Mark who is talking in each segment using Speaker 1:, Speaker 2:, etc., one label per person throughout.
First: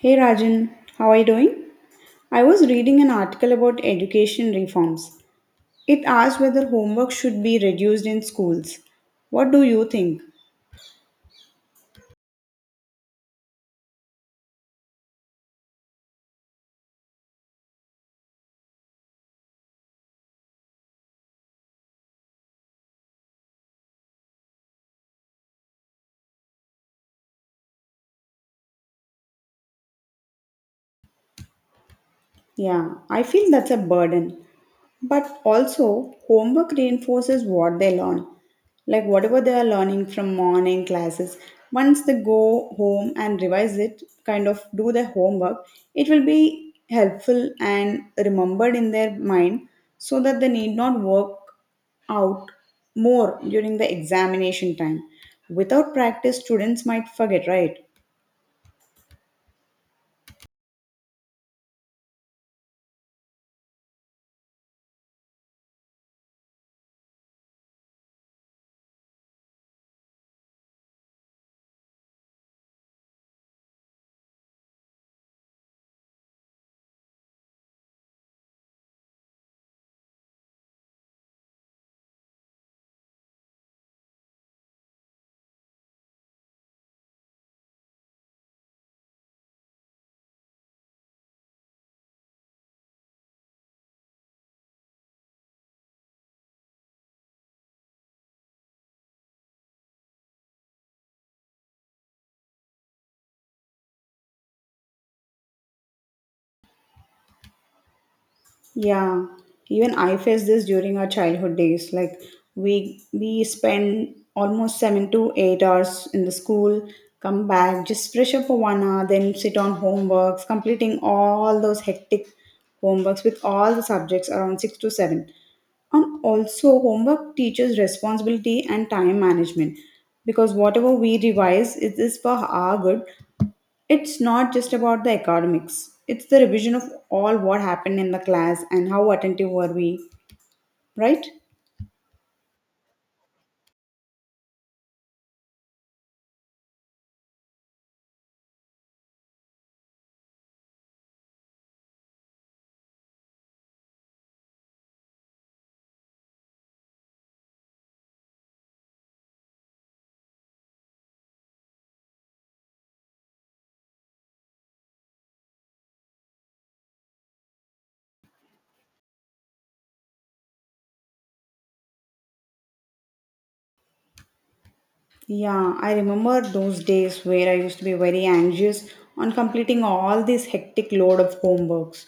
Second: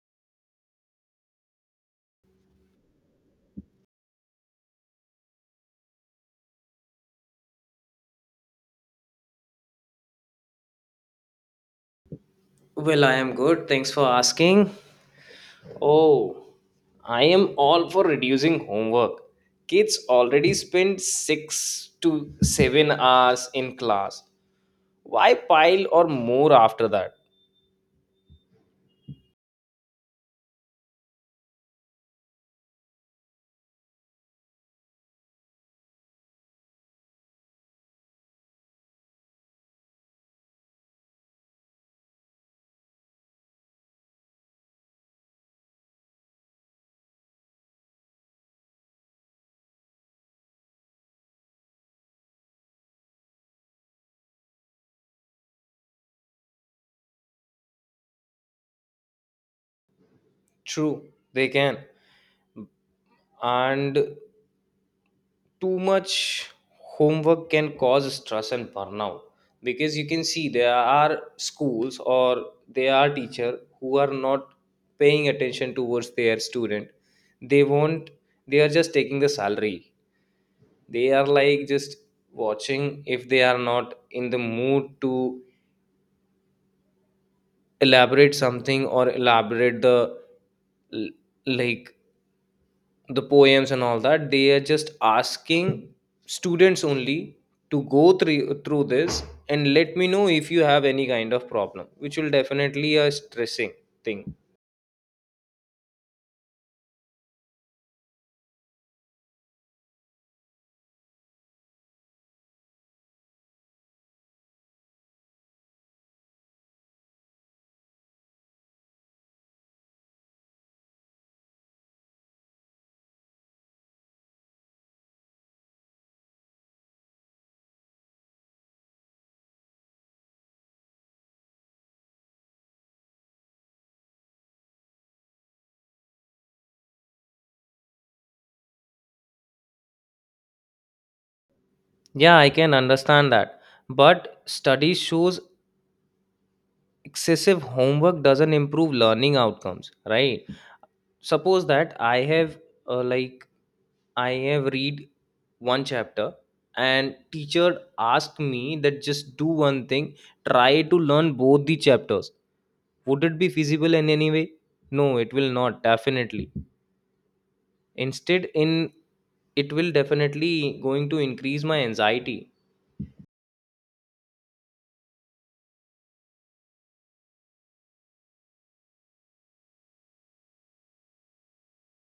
Speaker 1: Hey Rajan, how are you doing? I was reading an article about education reforms. It asked whether homework should be reduced in schools. What do you think?
Speaker 2: Well, I am good. Thanks for asking. Oh, I am all for reducing homework. Kids already spend 6 to 7 hours in class. Why pile or more after that?
Speaker 1: Yeah, I feel that's a burden. But also, homework reinforces what they learn. Like whatever they are learning from morning classes, once they go home and revise it, kind of do their homework, it will be helpful and remembered in their mind so that they need not work out more during the examination time. Without practice, students might forget, right?
Speaker 2: True, they can. And too much homework can cause stress and burnout, because you can see there are schools, or there are teacher who are not paying attention towards their student. They won't they are just taking the salary. They are like just watching. If they are not in the mood to elaborate something, or elaborate the l- like the poems and all that, they are just asking students only to go through this. And let me know if you have any kind of problem, which will definitely a stressing thing.
Speaker 1: Yeah, even I faced this during our childhood days. Like we spend almost 7 to 8 hours in the school, come back, just fresh up for 1 hour, then sit on homeworks, completing all those hectic homeworks with all the subjects around six to seven. And also homework teaches responsibility and time management because whatever we revise it is for our good. It's not just about the academics, it's the revision of all what happened in the class and how attentive were we, right?
Speaker 2: Yeah, I can understand that. But study shows excessive homework doesn't improve learning outcomes, right? Suppose that I have like I have read one chapter, and teacher asked me that just do one thing, try to learn both the chapters. Would it be feasible in any way? No, it will not, definitely. Instead, in it will definitely going to increase my anxiety.
Speaker 1: Yeah, I remember those days where I used to be very anxious on completing all this hectic load of homeworks.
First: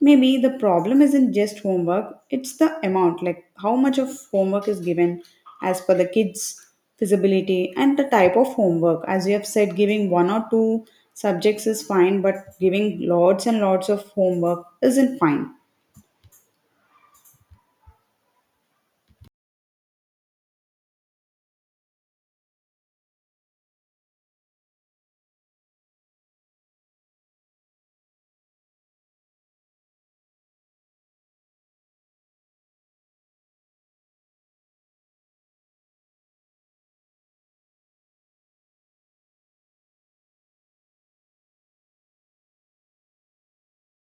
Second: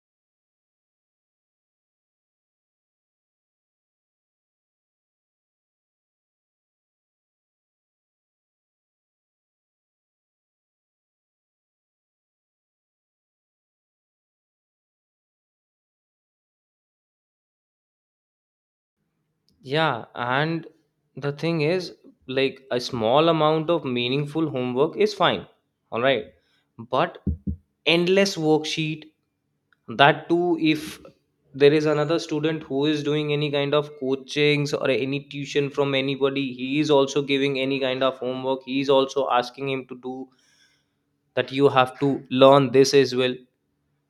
Speaker 1: Maybe the problem isn't just homework, it's the amount, like how much of homework is given as per the kids' feasibility and the type of homework. As you have said, giving one or two subjects is fine, but giving lots and lots of homework isn't fine.
Speaker 2: Yeah, and the thing is, like a small amount of meaningful homework is fine. All right. But endless worksheet, that too, if there is another student who is doing any kind of coachings or any tuition from anybody, he is also giving any kind of homework, he is also asking him to do that, you have to learn this as well.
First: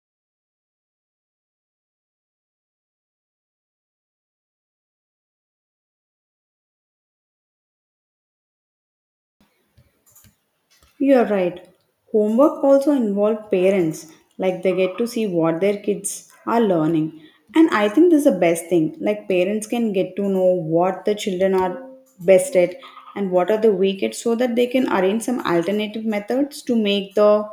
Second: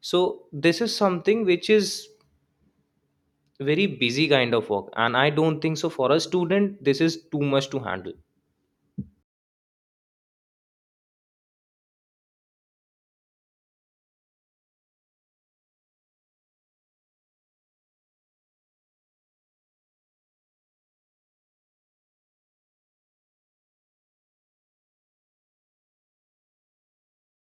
Speaker 2: So this is something which is very busy kind of work, and I don't think so for a student this is too much to handle.
Speaker 1: You are right. Homework also involves parents, like they get to see what their kids are learning. And I think this is the best thing. Like parents can get to know what the children are best at and what are the weak at so that they can arrange some alternative methods to make the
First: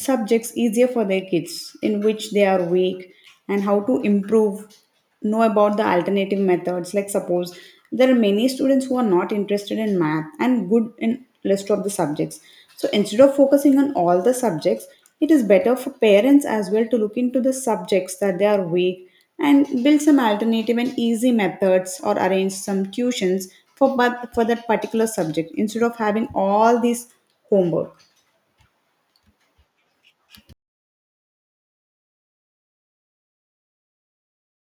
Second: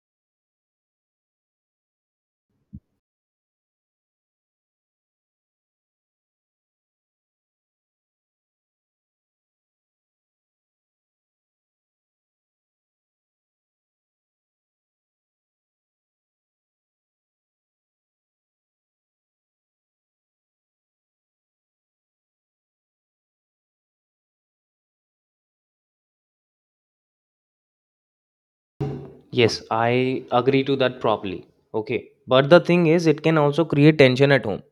Speaker 1: subjects easier for their kids in which they are weak, and how to improve, know about the alternative methods. Like suppose there are many students who are not interested in math and good in rest of the subjects, so instead of focusing on all the subjects, it is better for parents as well to look into the subjects that they are weak and build some alternative and easy methods or arrange some tuitions for, but for that particular subject instead of having all these homework.
Speaker 2: Yes, I agree to that properly. Okay. But the thing is, it can also create tension at home.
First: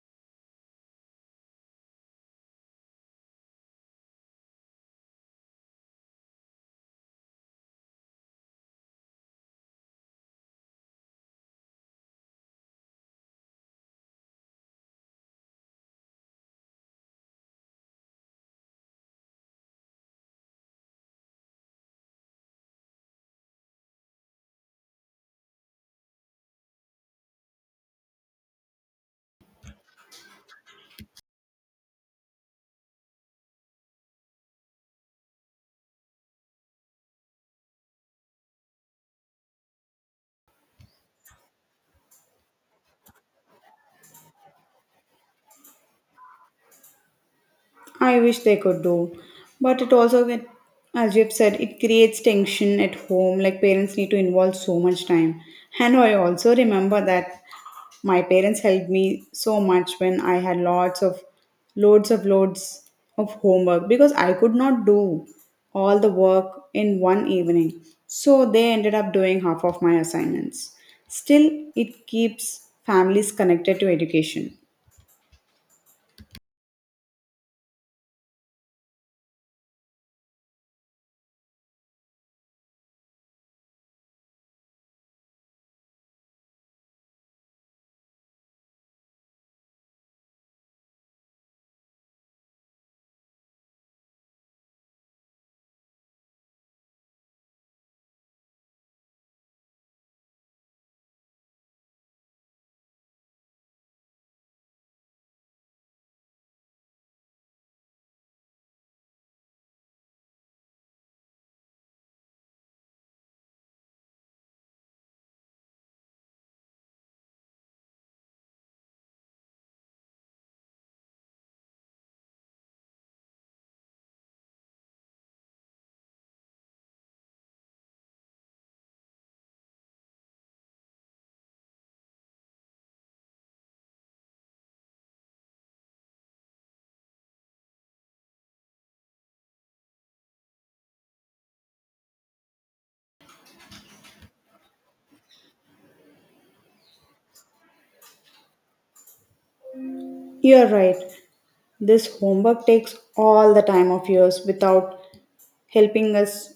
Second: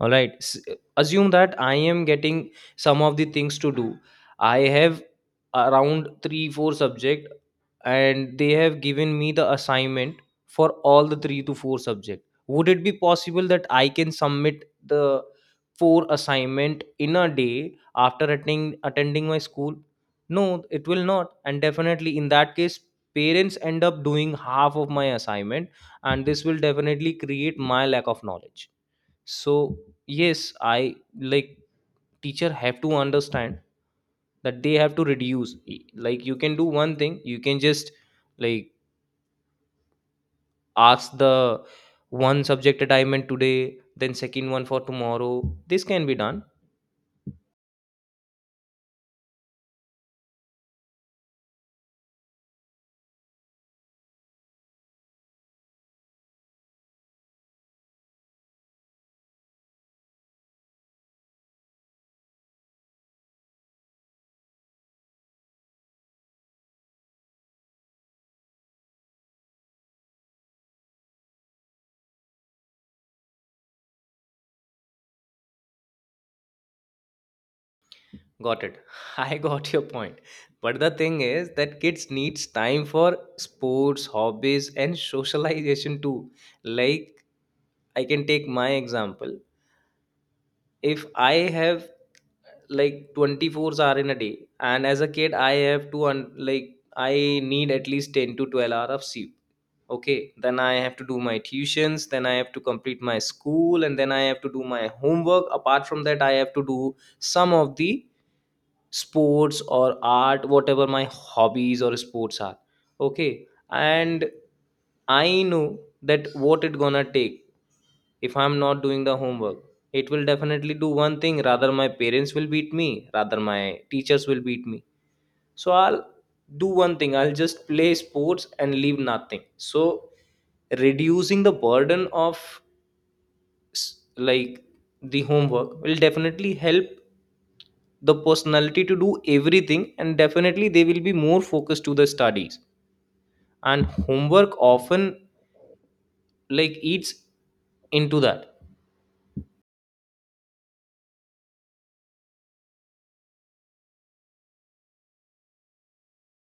Speaker 2: All right. Assume that I am getting some of the things to do. I have around 3 4 subject, and they have given me the assignment for all the three to four subject. Would it be possible that I can submit the four assignment in a day after attending my school? No, it will not, and definitely in that case parents end up doing half of my assignment, and this will definitely create my lack of knowledge. So yes, I like teacher have to understand that they have to reduce like you can do one thing. You can just like ask the one subject that I meant today, then second one for tomorrow. This can be done.
Speaker 1: I wish they could do. But it also, as you've said, it creates tension at home. Like parents need to involve so much time. And I also remember that my parents helped me so much when I had lots of loads of homework because I could not do all the work in one evening. So they ended up doing half of my assignments. Still, it keeps families connected to education.
Speaker 2: Got it. I got your point. But the thing is that kids needs time for sports, hobbies and socialization too. Like, I can take my example. If I have like 24 hours in a day, and as a kid I have to like I need at least 10 to 12 hours of sleep. Okay, then I have to do my tuitions, then I have to complete my school, and then I have to do my homework. Apart from that, I have to do some of the sports or art, whatever my hobbies or sports are. Okay. And I know that what it gonna take. If I'm not doing the homework, it will definitely do one thing. Rather my parents will beat me, rather my teachers will beat me. So I'll do one thing, I'll just play sports and leave nothing. So reducing the burden of like the homework will definitely help the personality to do everything, and definitely they will be more focused to the studies. And homework often like eats into that.
Speaker 1: You're right. This homework takes all the time of yours without helping us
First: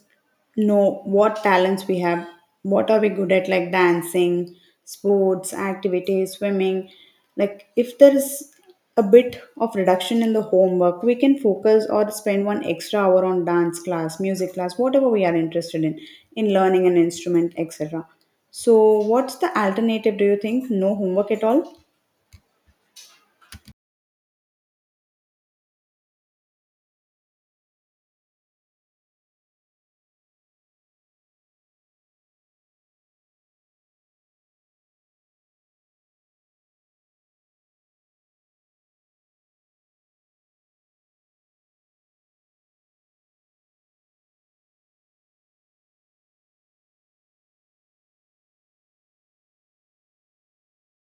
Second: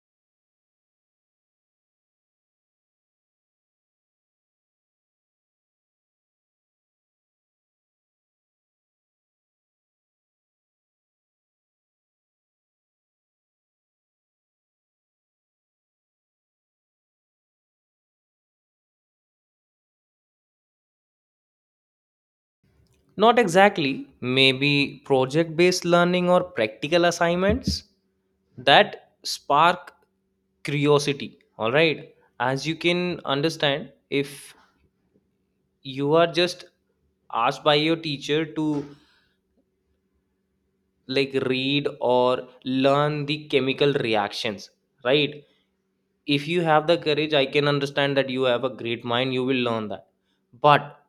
Speaker 1: know what talents we have. What are we good at, like dancing, sports, activities, swimming? Like, if there is a bit of reduction in the homework, we can focus or spend 1 extra hour on dance class, music class, whatever we are interested in learning an instrument, etc. So, what's the alternative, do you think? No homework at all?
Speaker 2: Not exactly. Maybe project based learning or practical assignments that spark curiosity. All right. As you can understand, if you are just asked by your teacher to like read or learn the chemical reactions, right? If you have the courage, I can understand that you have a great mind, you will learn that. But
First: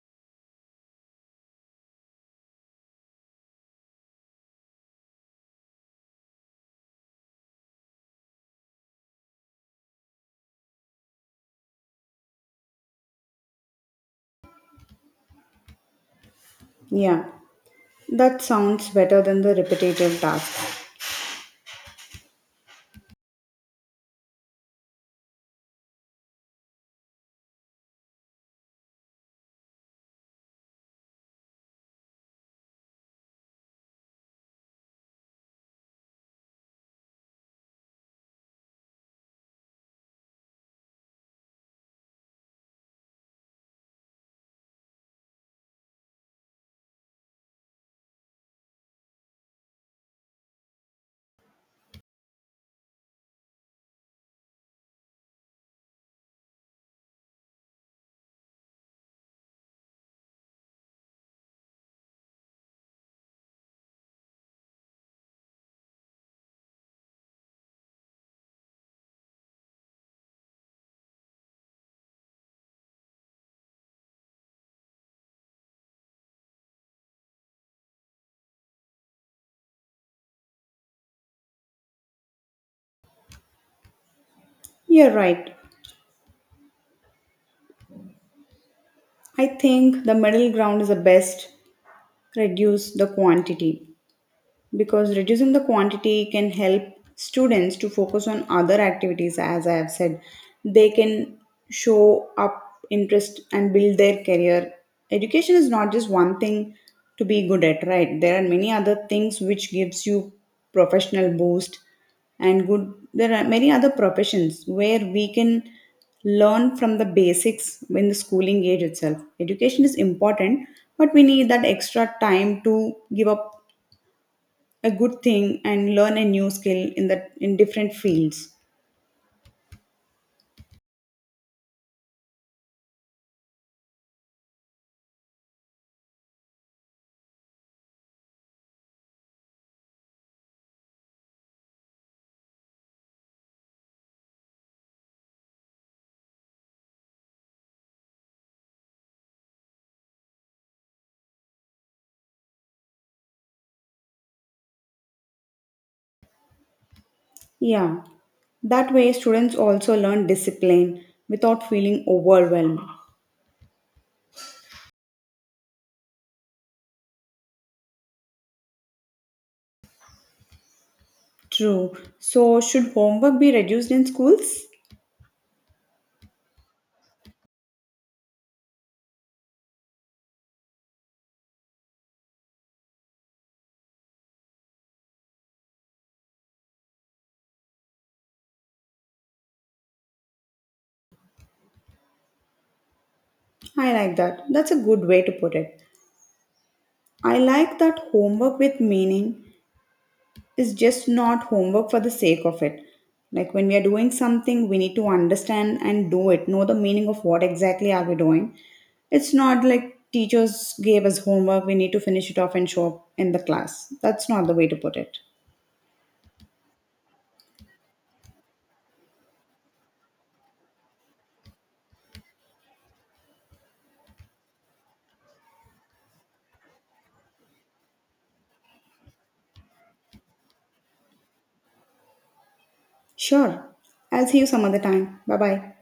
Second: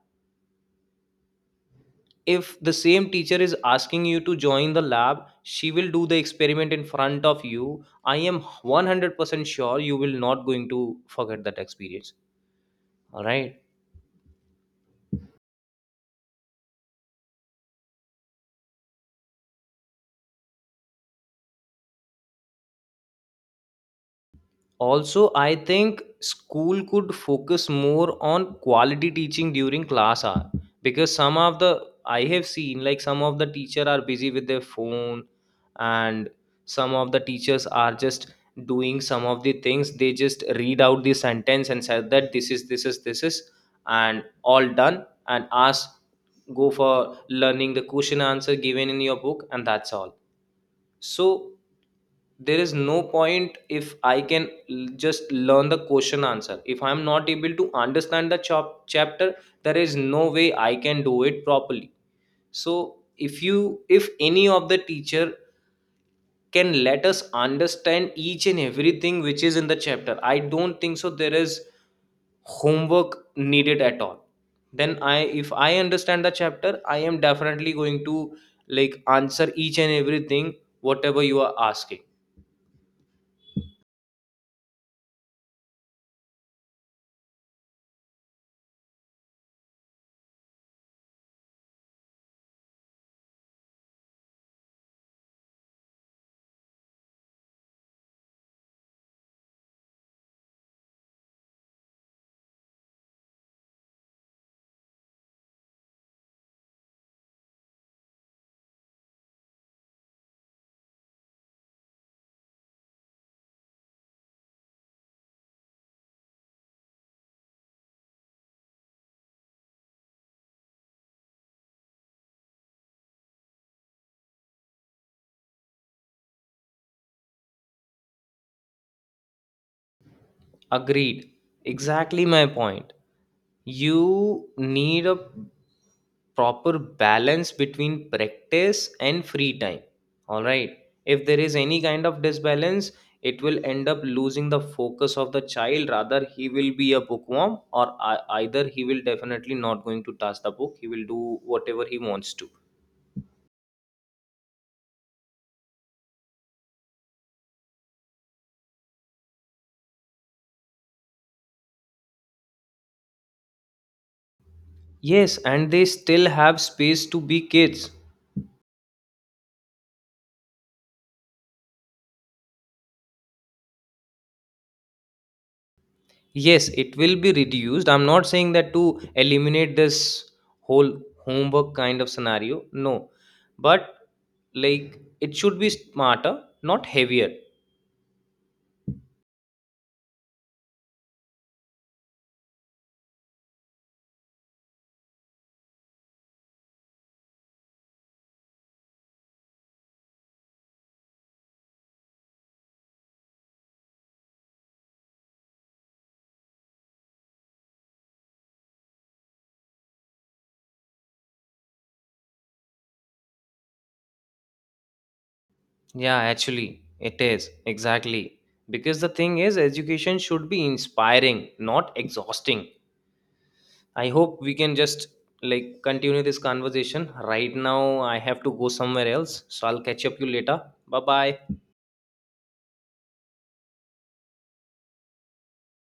Speaker 2: if the same teacher is asking you to join the lab, she will do the experiment in front of you, I am 100% sure you will not going to forget that experience. All right.
Speaker 1: Yeah. That sounds better than the repetitive tasks.
Speaker 2: Also, I think school could focus more on quality teaching during class hour, because some of the I have seen like some of the teacher are busy with their phone. And some of the teachers are just doing some of the things. They just read out the sentence and said that this is, and all done, and ask go for learning the question answer given in your book, and that's all. So there is no point if I can just learn the question answer. If I'm not able to understand the chapter, there is no way I can do it properly. So if any of the teacher can let us understand each and everything which is in the chapter, I don't think so there is homework needed at all. Then I if I understand the chapter, I am definitely going to like answer each and everything whatever you are asking.
Speaker 1: You're right. I think the middle ground is the best. Reduce the quantity, because reducing the quantity can help students to focus on other activities. As I have said, they can show up interest and build their career. Education is not just one thing to be good at, right? There are many other things which gives you professional boost and good. There are many other professions where we can learn from the basics in the schooling age itself. Education is important, but we need that extra time to give up a good thing and learn a new skill in different fields.
Speaker 2: Agreed. Exactly my point. You need a proper balance between practice and free time. All right. If there is any kind of disbalance, it will end up losing the focus of the child. Rather, he will be a bookworm, or either he will definitely not going to touch the book. He will do whatever he wants to.
Speaker 1: Yeah, that way students also learn discipline without feeling overwhelmed.
Speaker 2: Yes, and they still have space to be kids.
Speaker 1: True. So should homework be reduced in schools?
Speaker 2: Yes, it will be reduced. I'm not saying that to eliminate this whole homework kind of scenario. No. But like it should be smarter, not heavier.
Speaker 1: I like that. That's a good way to put it. I like that homework with meaning is just not homework for the sake of it. Like when we are doing something, we need to understand and do it, know the meaning of what exactly are we doing. It's not like teachers gave us homework, we need to finish it off and show up in the class. That's not the way to put it.
Speaker 2: Yeah, actually, it is. Exactly. Because the thing is, education should be inspiring, not exhausting. I hope we can just like continue this conversation. Right now, I have to go somewhere else. So I'll catch up you later. Bye bye.
Speaker 1: Sure. I'll see you some other time. Bye bye.